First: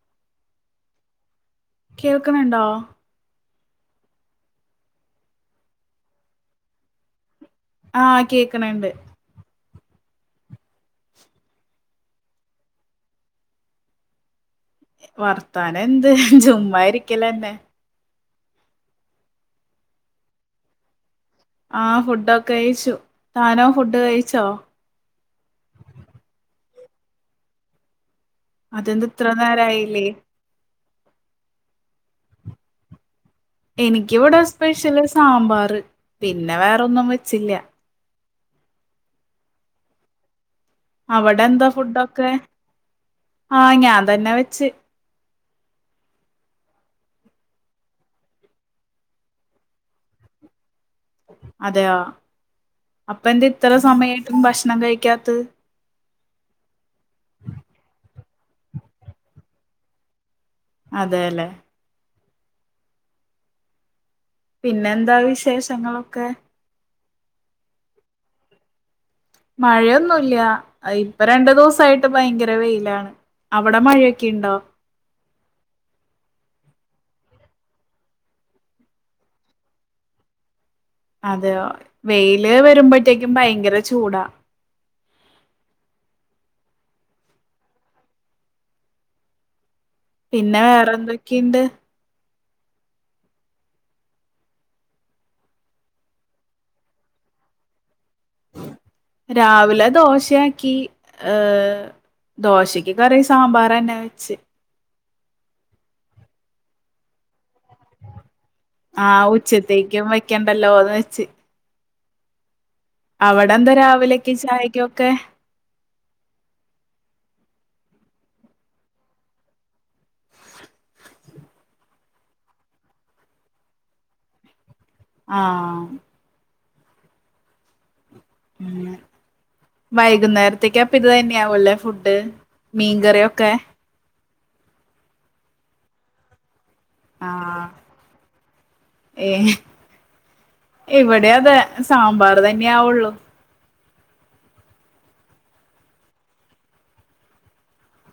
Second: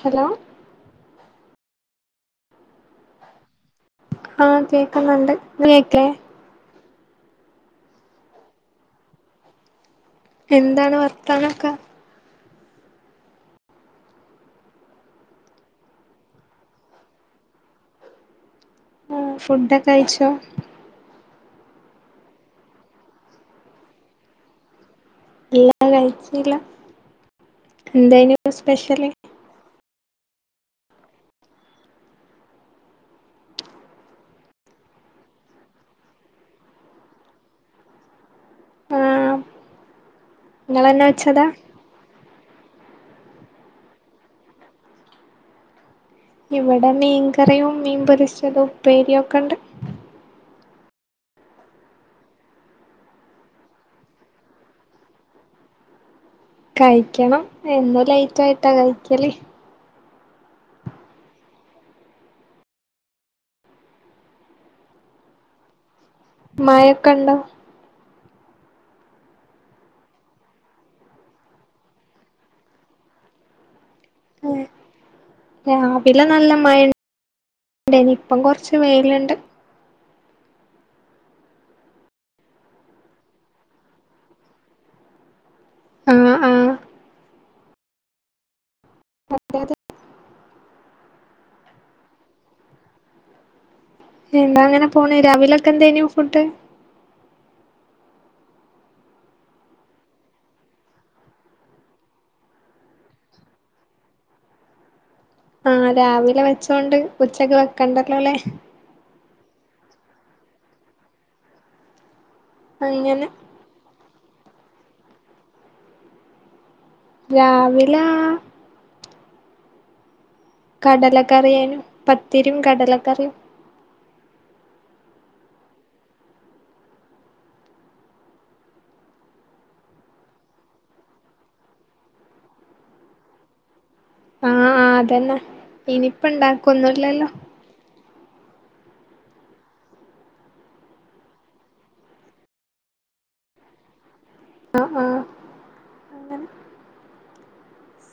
Hello കേൾക്ക്‌ണ് ണ്ടോ? ആഹ് കേക്കുന്നുണ്ട് ഇ കേക്കേ ആഹ് കേക്ക്‌ണ് ണ്ട്. എന്താണ് വർത്താനൊക്കെ. വർത്താനം എന്ത് ചുമ്മാായിരിക്കലന്നെ. ആ ഫുഡൊക്കെ കയിച്ചോ? ആഹ് ഫുഡൊക്കെ കഴിച്ചു താനോ ഫുഡ് കഴിച്ചോ? ഇല്ലാ കഴിച്ചില്ല എന്തായിനു അതെന്ത് ഇത്ര നേരായില്ലേ. എനികിവിടെ സ്പെഷ്യല് സാമ്പാർ പിന്നെ വേറെൊന്നും വെച്ചില്ല. ആഹ്. നിങ്ങളെന്നെ അവിടെ വെച്ചതാ എന്താ ഫുഡൊക്കെ ആഹ് ഞാൻ തന്നെ വെച്ച്. ഇവടെ മീൻകറിയും മീൻ പൊരിച്ചതും ഉപ്പേരക്കെ ഇണ്ട്. അതെയൊ അപ്പ എന്ത ഇത്ര സമയായിട്ടും ഭക്ഷണം കഴിക്കാത്. കഴിക്കണം എന്നും ലേറ്റ് ആയിട്ടാ കഴിക്കല്. അതെലെ പിന്നെ എന്താ വിശേഷങ്ങളൊക്കെ? മയക്ക ഇണ്ടോ? മഴയൊന്നുമല്ല ഇപ്പ രണ്ടു ദിവസായിട്ട് ഭയങ്കര വെയിലാണ് അവിടെ മഴെ ക്കിണ്ടോ രാവിലെ നല്ല മഴണ്ടേ നി ഇപ്പം കൊർച്ച് വെയില്ണ്ട് അതെയോ വെയില് വെര്മ്പഴത്തേക്കും ഭയങ്കര ചൂടാ ആഹ് ആഹ് [unintelligible] പിന്നെ വേറെ എന്തൊക്കീണ്ട് എന്താ അങ്ങനെ പോണ് രാവിലൊക്കെ എന്തേനു ഫുഡ് രാവിലെ ദോശാക്കി ഏഹ് ദോശയ്ക്ക് കറി സാമ്പാറെന്നെ വെച്ച് ആഹ് രാവിലെ വെച്ചോണ്ട് ഉച്ചക്ക് വെക്കണ്ടല്ലോ ലെ ആഹ് ഉച്ചത്തേക്കും വെക്കണ്ടല്ലോന്ന് വെച്ച് ഐങ്ങനെ ന്നന്താ രാവിലേക്ക് ചായക്ക്യൊക്കെ രാവിലാ കടലക്കറേനു പത്തിരിം കടലക്കറിം ആഹ് വൈകുന്നേരത്ത്യേക്ക് അപ്പത് തന്ന്യാവുല്ലേ ഫുഡ്ഡ് മീൻകറിയൊക്കെ ആഹ് അതന്നെ ഇനിപ്പണ്ടാക്കൊന്നുല്ലല്ലോ ആഹ് ഏഹ് ഇവട്യതെ സാമ്പാറ് തന്ന്യാവൊള്ളു ആഹ് ആഹ്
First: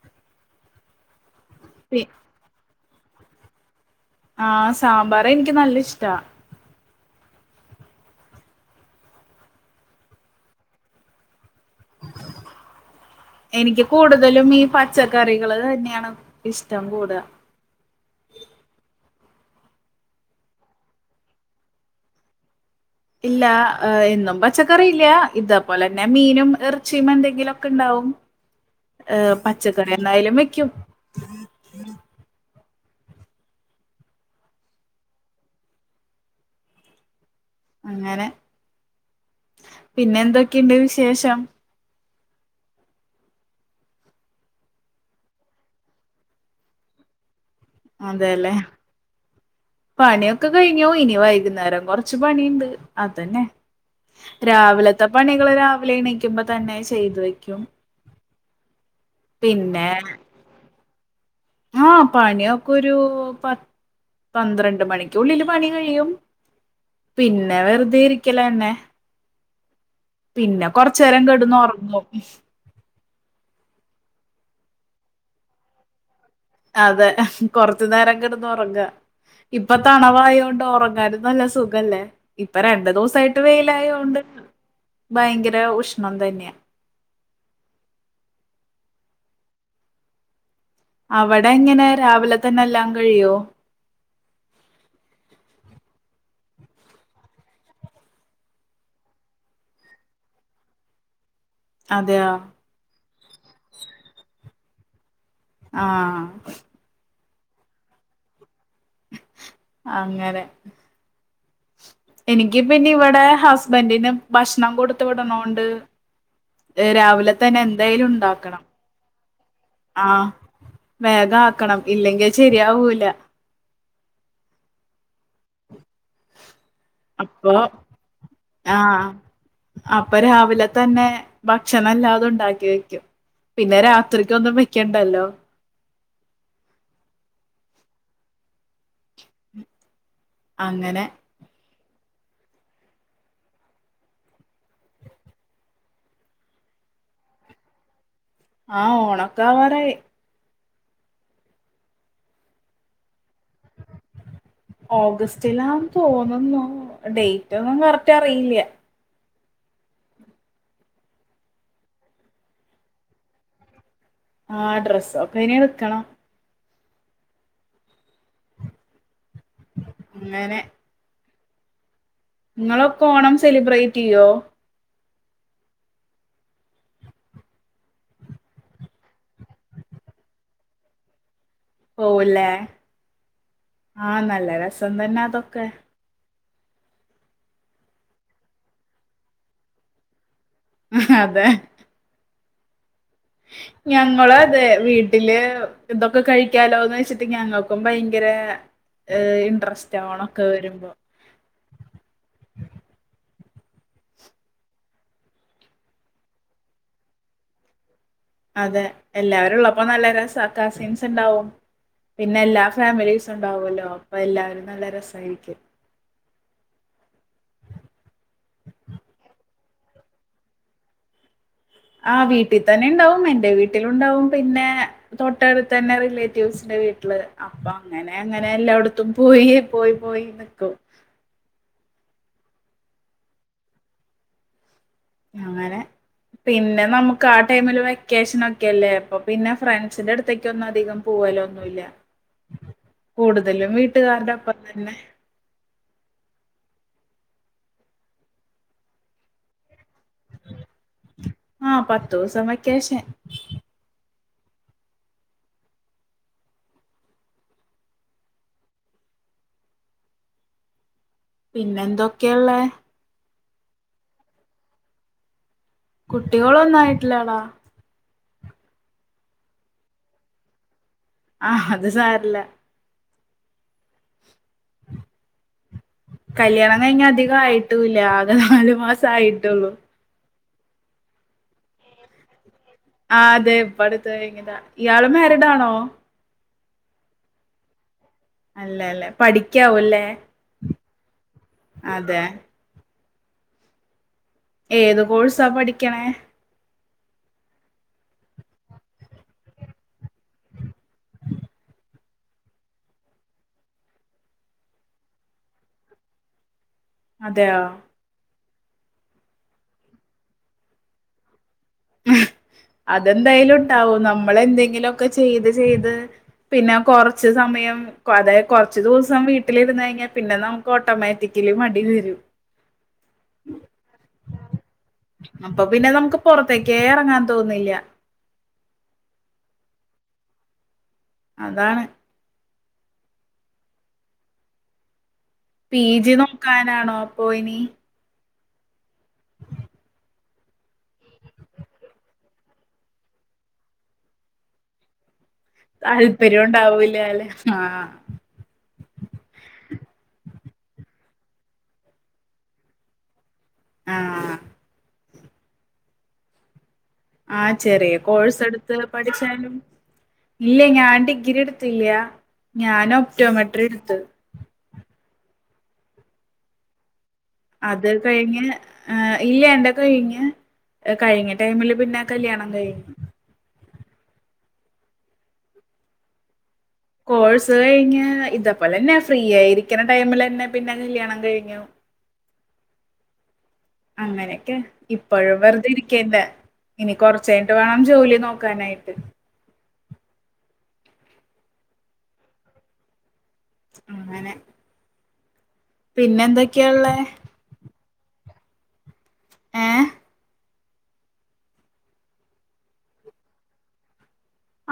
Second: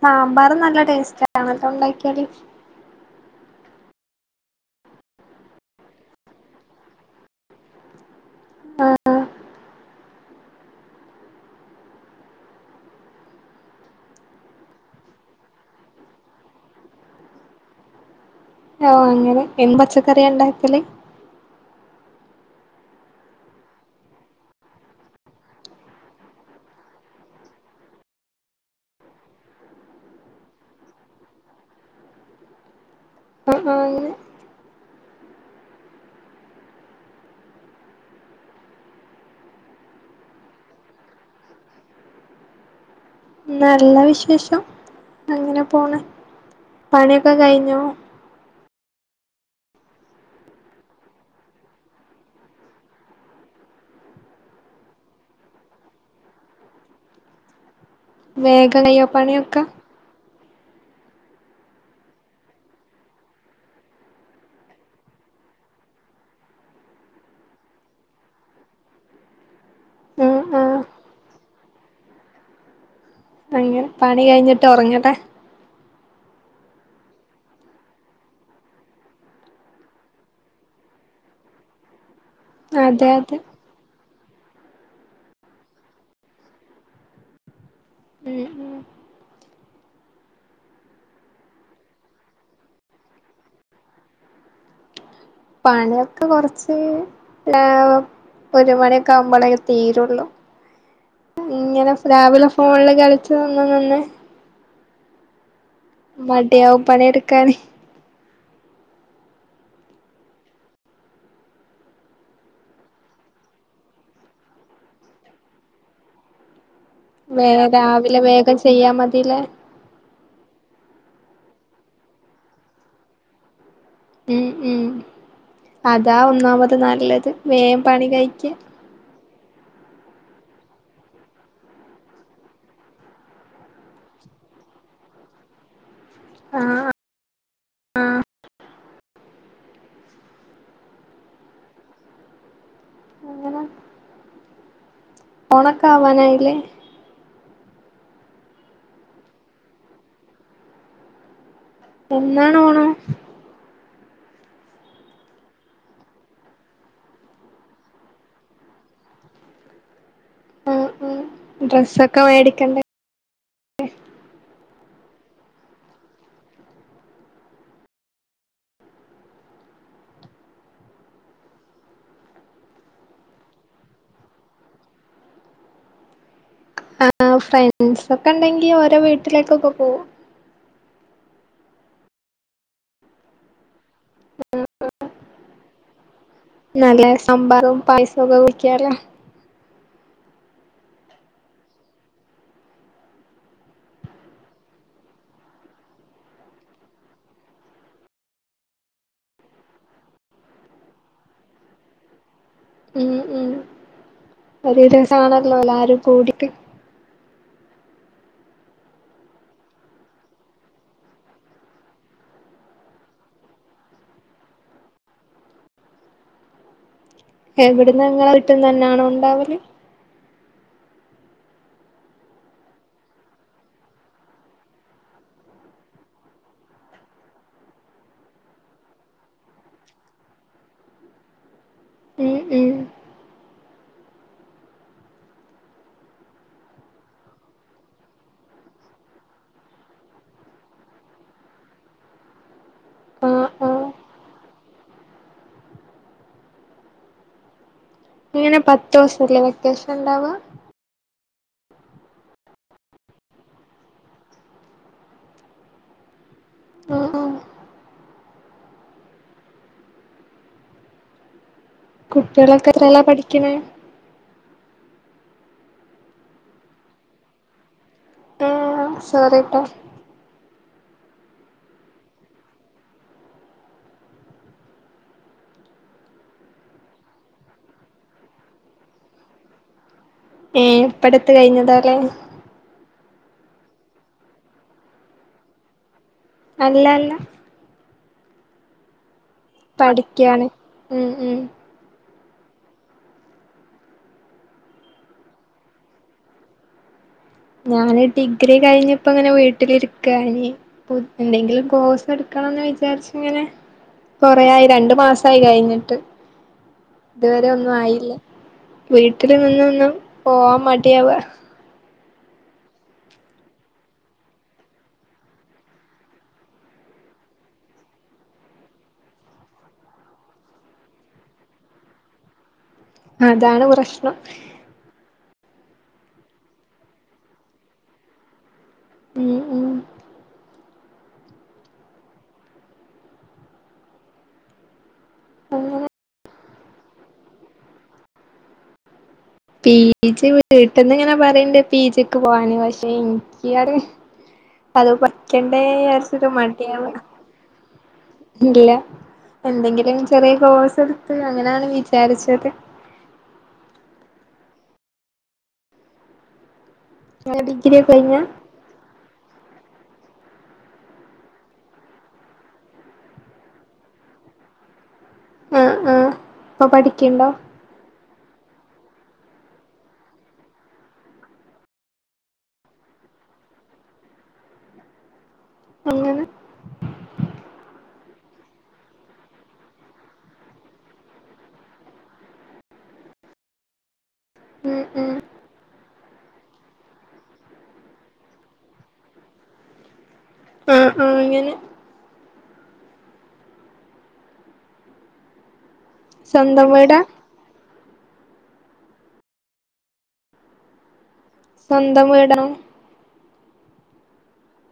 സാമ്പാറ് നല്ല പി ടേസ്റ്റാണല്ലോണ്ടാക്ക്യാല് ആഹ് സാമ്പാറ് എൻക്ക് നല്ലഷ്ടാ ആഹ് ആഹ് എനിക്ക് കൂട്തലും ഈ പച്ചക്കറികള് തന്നെയാണ് ഇഷ്ടം കൂടാ ആഹ് അങ്ങനെ എന്നും പച്ചക്കറിയാണ്ടാക്കല് ഇല്ല എന്നും പച്ചക്കറി ഇല്ല ഇതേപോലെന്നെ മീനും എർച്ചിം എന്തെങ്കിലൊക്കെണ്ടാവും ഏഹ് പച്ചക്കറി എന്നായാലും വെക്ക്യും ആഹ് ആഹ് അങ്ങനെ പിന്നെ എന്തൊക്കേണ്ട് വിശേഷം നല്ല വിശേഷം അങ്ങനെ പോണ് പണിയൊക്കെ കഴിഞ്ഞോ അതേലെ പണിയൊക്കെ കഴിഞ്ഞൂ ഇനി വൈകുന്നേരം കൊർച്ച് പണിണ്ട് അതന്നെ രാവിലത്തെ പണികള് രാവിലെ എണീക്യൂമ്പ തന്നെ ചെയ്തു വെയ്ക്ക്യും വേഗം കയ്യോ പണിയൊക്കാ ആഹ് പണിയൊക്കെ ഒരു പത് പന്ത്രണ്ട് മണിക്കുള്ളില് പണി കഴിയും പിന്നെ വെർതെ ഇരിക്ക്യലാണ് ആഹ് പിന്നെ ആഹ് കൊർച്ചേരം കെട്ന്നൊർങ്ങും അങ്ങനെ പണി കഴിഞ്ഞിട്ട് ഒറങ്ങട്ടെ അതെ കൊർച്ച് നേരം കെട്ന്നൊറങ്ങാ ഇപ്പൊ തണവായോണ്ട് ഒറങ്ങാനും നല്ല സുഖല്ലേ ഇപ്പൊ രണ്ട് അതെ അതെ ദിവസായിട്ട് വെയിലായോണ്ട് ഭയങ്കര ഉഷ്ണം തന്ന്യാ ഉം ഉം അവടെങ്ങെനെ രാവിലെ തന്നെ എല്ലാം കഴിയോ പണിയൊക്കെ കൊർച്ച് ലാവും ഒരു മണിക്കാമ്പളേ തീരൊള്ളൂ ഇങ്ങനെ അതെയോ സ്ലാവിലെ ഫോൺല് കളിച്ച് നിന്ന നിന്ന് ആഹ് മട്യാവും പണി എട്ക്കാന് അങ്ങനെ എനിക്ക് പിന്നിവിടെ ഹസ്ബൻഡിന് ഭക്ഷണം കൊടുത്ത് വിടണോണ്ട് ഏഹ് രാവിലെ വേ തന്നെ രാവിലെ വേഗം എന്തായാലുണ്ടാക്കണം ചെയ്യാ മതില്ലേ? ആഹ് വേഗാക്കണം ഇല്ലെങ്കി അഹ് ശരിയാവൂല ഉം ഉം അതാ ഒന്നാമത് നല്ലത് അപ്പൊ വേം പണി കഴിക്കാ ആഹ് അപ്പൊ രാവിലെ തന്നെ ഭക്ഷണെല്ലാതുണ്ടാക്കി വെക്കും പിന്നെ രാത്രിക്കൊന്നും വെക്കണ്ടല്ലോ ആഹ് ആഹ് അങ്ങനെ അങ്ങനെ ഓണക്കാവാനായില്ലേ? ആഹ് ഓണക്കാവാറായി എന്നാണ് ഓണം? ഓഗസ്റ്റിലാന്ന് തോന്നുന്നു ഡെയ്റ്റൊന്നും കറക്റ്ററിയില്ല്യ ഉം ഉം ഡ്രസ്സൊക്കെ മേടിക്കണ്ടേ? ആ ഡ്രസ്സൊക്കെയിനി എടുക്കണം അങ്ങനെ ഇങ്ങളൊക്കെ ഓണം സെലിബ്രേറ്റെയ്യോ? ആ ഫ്രണ്ട്സൊക്കെണ്ടെങ്കി ഓരെ വീട്ടിലേക്കൊക്കെ പോവും പോവുല്ലേ? ആഹ് നല്ല രസം തന്നെ അതൊക്കെ നല്ല സമ്പാറും, പായസൊക്കെ കുടിക്കാലോ ആഹ് അതെ ഞങ്ങളും അതെ വീട്ടില് ഇതൊക്കെ കഴിക്കാലോന്ന് വെച്ചിട്ട് ഞങ്ങക്കും ഭയങ്കര ഏഹ് ഇൻട്രസ്റ്റാ ഓണൊക്കെ വരുമ്പോ ഉം ഉം ഒരു രസാണല്ലോ എല്ലാരും കൂടിട്ട് അതെ എല്ലാവരുള്ളപ്പോ നല്ല രസ കസിൻസ്ണ്ടാവും പിന്നെ എല്ലാ ഫാമിലീസുണ്ടാവുമല്ലോ അപ്പൊ എല്ലാരും നല്ല രസായിരിക്കും എവിടെന്ന ഇങ്ങളെ വീട്ട്ന്നന്നാണോ ഇണ്ടാവല്? ആ വീട്ടി തന്നെണ്ടാവും എൻറെ വീട്ടിലുണ്ടാവും പിന്നെ തൊട്ടടുത്തന്നെ റിലേറ്റീവ്സിന്റെ വീട്ടില് അപ്പൊ അങ്ങനെ അങ്ങനെ എല്ലാവ്ടത്തും പോയി പോയി പോയി നിക്കും ഉം ഉം അങ്ങനെ പിന്നെ നമുക്ക് ആ ടൈമില് വെക്കേഷനൊക്കെയല്ലേ അപ്പൊ പിന്നെ ഫ്രണ്ട്സിന്റെ അടുത്തേക്കൊന്നും അധികം പോവാലൊന്നുല്ല ആഹ് കൂടുതലും ആഹ് വീട്ടുകാരുടെ ഒപ്പം തന്നെ എങ്ങനെ പത്തൂസല്ലേ വെക്കേഷണ്ടാവ? ആഹ് പത്തൂസം വെക്കേഷൻ ആഹ് ആഹ് പിന്നെന്താ? കുട്ട്യളൊക്കെത്രേല പഠിക്ക്ണെ? കുട്ടികളൊന്നും ആയിട്ടില്ലാടാ ആഹ് ശുവറേട്ടാെ ആഹ് അത് സാരല്ല കല്യാണം കഴിഞ്ഞ് അധികായിട്ടൂല്യാ ആകെ നാല് മാസം ആയിട്ടാെള്ളു ഏഹ് ഇപ്പട്ത്ത് കഴിഞ്ഞതാല്ലേ ആഹ് അതെ ഇവട്ത്തെ ഇങ്ങ്താ ഇയാള് മേരിഡാണോ അല്ല അല്ല അല്ലെല്ലേ പഠിക്കാവാെല്ലേ പഠിക്കാണ് ഉം ഉം അതെ ഏത് കോഴ്സാ പഠിക്ക്ണേ ഞാന് ഡിഗ്രി കഴിഞ്ഞ് ഇപ്പ ഇങ്ങനെ വീട്ടില് ഇരിക്കാന് പുത് എന്തെങ്കിലും കോഴ്സ് ഇട്ക്കണംന്ന് വിചാരിച്ച് ഇങ്ങനെ കൊറെ ആയി രണ്ട് മാസായി കഴിഞ്ഞിട്ട് ഇത് വരെ അതെയോ ഒന്നും ആയില്ല വീട്ടില് നിന്ന് നിന്ന് പോവാം മാടിയാവാ അതെന്തായാലും ഇണ്ടാവും നമ്മള് എന്തെങ്കിലും ഒക്കെ ചെയ്ത് ചെയ്ത് പിന്നാ കൊറച്ച് സമയം കൊതെ കാെറച്ച് ദിവസം വീട്ടിലിരിന്ന് കഴിഞ്ഞാ പിന്നെ നമുക്ക് ഓട്ടോമാറ്റിക്കെലി മടി വെരും അതാണ് പ്രശ്ണം അപ്പൊ പിന്നെ നമുക്ക് പാെറത്തെക്കേ എറങ്ങാൻ തോന്നില്യ ഉം ഉം അതാണ് പി ജി നോക്കാനാണോ പോയിനി പീ ജി വീട്ട്ന്ന് ഇങ്ങനെ പറയ്ണ്ട് പീജിക്ക് പോവാന് പക്ഷെ ഇൻക്കിയാതെ ഇപ്പതും പഠിക്കണ്ടേ വിചാരിച്ചിട്ട് താല്പര്യം മടിയാവാ ഉണ്ടാവൂല അല്ലെ ആഹ് ഇല്ല എന്തെങ്കിലും ചെറിയ കോഴ്സ് ഇട്ത്ത് അങ്ങനെയാണ് വിചാരിച്ചത് ആഹ് ആഹ് ഡിഗ്രി ചെറിയ കഴിഞ്ഞ കോഴ്സ് എട്ത്ത് പഠിച്ചാലും ഇല്ലേയ് ഞാൻ ഡിഗ്രി ഇട്ത്തില്യ ഞാന് ഒപ്റ്റോമെട്രി ഇട്ത്തത് ആഹ് ആഹ് ഇപ്പൊ പഠിക്ക്ണ്ടോ അത് കഴിഞ്ഞ് ഹ് ഇല്ല എന്റെ കയിഞ്ഞ് കഴിഞ്ഞ ടൈമില് പിന്നെ കല്യാണം കയിഞ്ഞു എങ്ങനെ കോഴ്സ് കഴിഞ്ഞ് ഇതെപലെന്നെ ഫ്രീയായിരിക്ക്ണ ടൈമിലെന്നെ പിന്നെ കല്യാണം കഴിഞ്ഞു അങ്ങനെയെക്കെ ഉം ഇ ഉം ഇപ്പഴും വെറ്തെ ഇരിക്കേണ്ട ഇനി കൊർചൈൻട്ട് വാണം ജോലി നോക്കാനായിട്ട് ആഹ് ആഹ് അങ്ങനെ ഇങ്ങനെ പിന്നെ എന്തെക്കെ സ്വന്തം ഇള്ളേ വീടാ ഏഹ് സ്വന്തം വീടാണോ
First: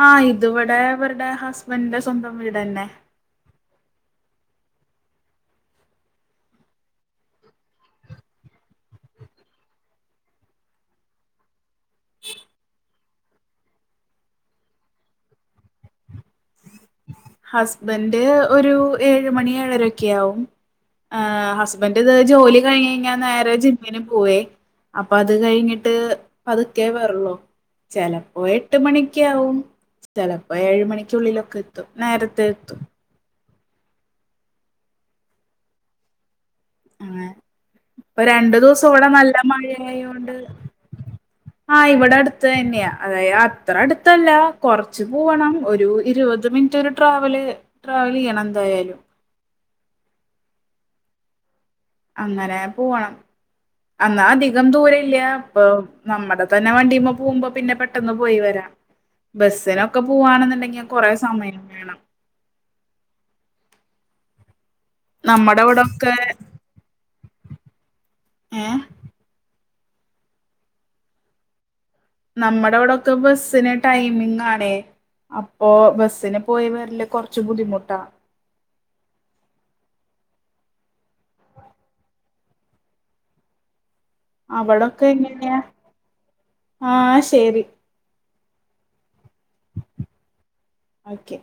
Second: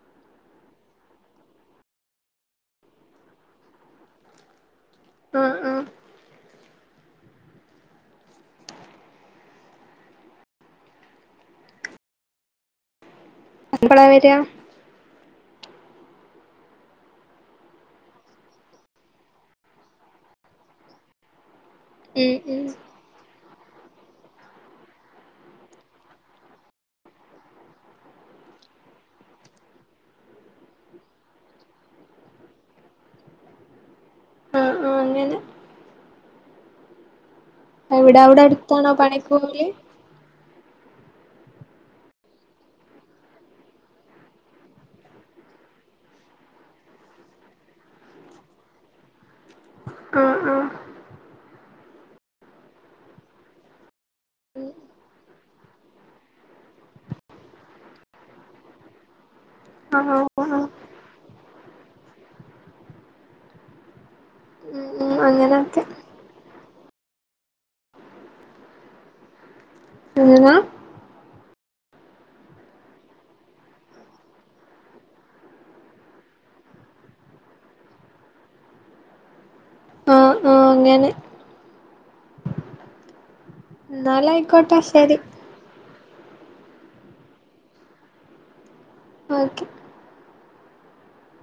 ആഹ് ഇത് ഇവ്ടെ അവര്ടെ ഹസ്ബെൻഡിന്റെ സ്വന്തം വീടെന്നെ ആഹ് ആഹ് ഇഞ്ഞ് എപ്പളാ വെരാ ഹസ്ബെൻഡ് ഒരു ഏഴ് മണി ഏഴരെ ഒക്കെയാവും ഹ് ഹസ് ബെന്റ് ഇത് ഉം ജോലി ഉം കഴിഞ്ഞ് കെയിഞ്ഞാ നേരെ ജിം മ്മിന് പോവേ അപ്പഅത് കെഴിഞ്ഞിട്ട് പത്ക്കെ വെറാെള്ളു ചെലപ്പോ എട്ട് മണിക്കാവും ചെലപ്പോ ഏഴ് മണിക്കുള്ളിലൊക്കെ എത്തും നേരത്തെ എത്തും അ ആ അങ്ങനെ ആ എവിടെ ഇപ്പൊ അവിടെ രണ്ടു ദിവസം അടുത്താണോ ഇവിടെ പണിക്ക് നല്ല പോവല് മഴയായോണ്ട് [inaudible] ആ ഇവടെ അടുത്ത് തന്നെയാ അതായത് അത്ര അടുത്തല്ല കൊറച്ച് പൂവണം ഒരു ഇരുപത് മിനിറ്റ് ഒരു ട്രാവല് ട്രാവലീയ്യണം എന്തായാലും ആ ആ അങ്ങനെ പൂവണം അന്നാ അധികം ദൂര ഇല്ല അപ്പൊ നമ്മടതന്നെ വണ്ടിയമ്മ പോകുമ്പോ പിന്നെ പെട്ടന്ന് പോയി വരാം ബസ് ഇതിനൊക്കെ ആഹ് ആഹ് ആഹ് പൂവാണെന്നുണ്ടെങ്കി കൊറെേ സമയം വേണം ഉം ഉം നമ്മട അങ്ങനൊക്കെ ഇവടൊക്കെ ഏഹ് അങ്ങനാ നമ്മടെവിടൊക്കെ ബസ്സിന് ടൈമിംഗ് ആണേ അപ്പൊ ബസ്സിന് പോയി വരല് കൊറച്ച് ബുദ്ധിമുട്ടാ ആഹ് അങ്ങനെ ന്നാലെ അവടൊക്കെ എങ്ങനെയാ ആ ശരി ഓക്കെ ഓക്കെ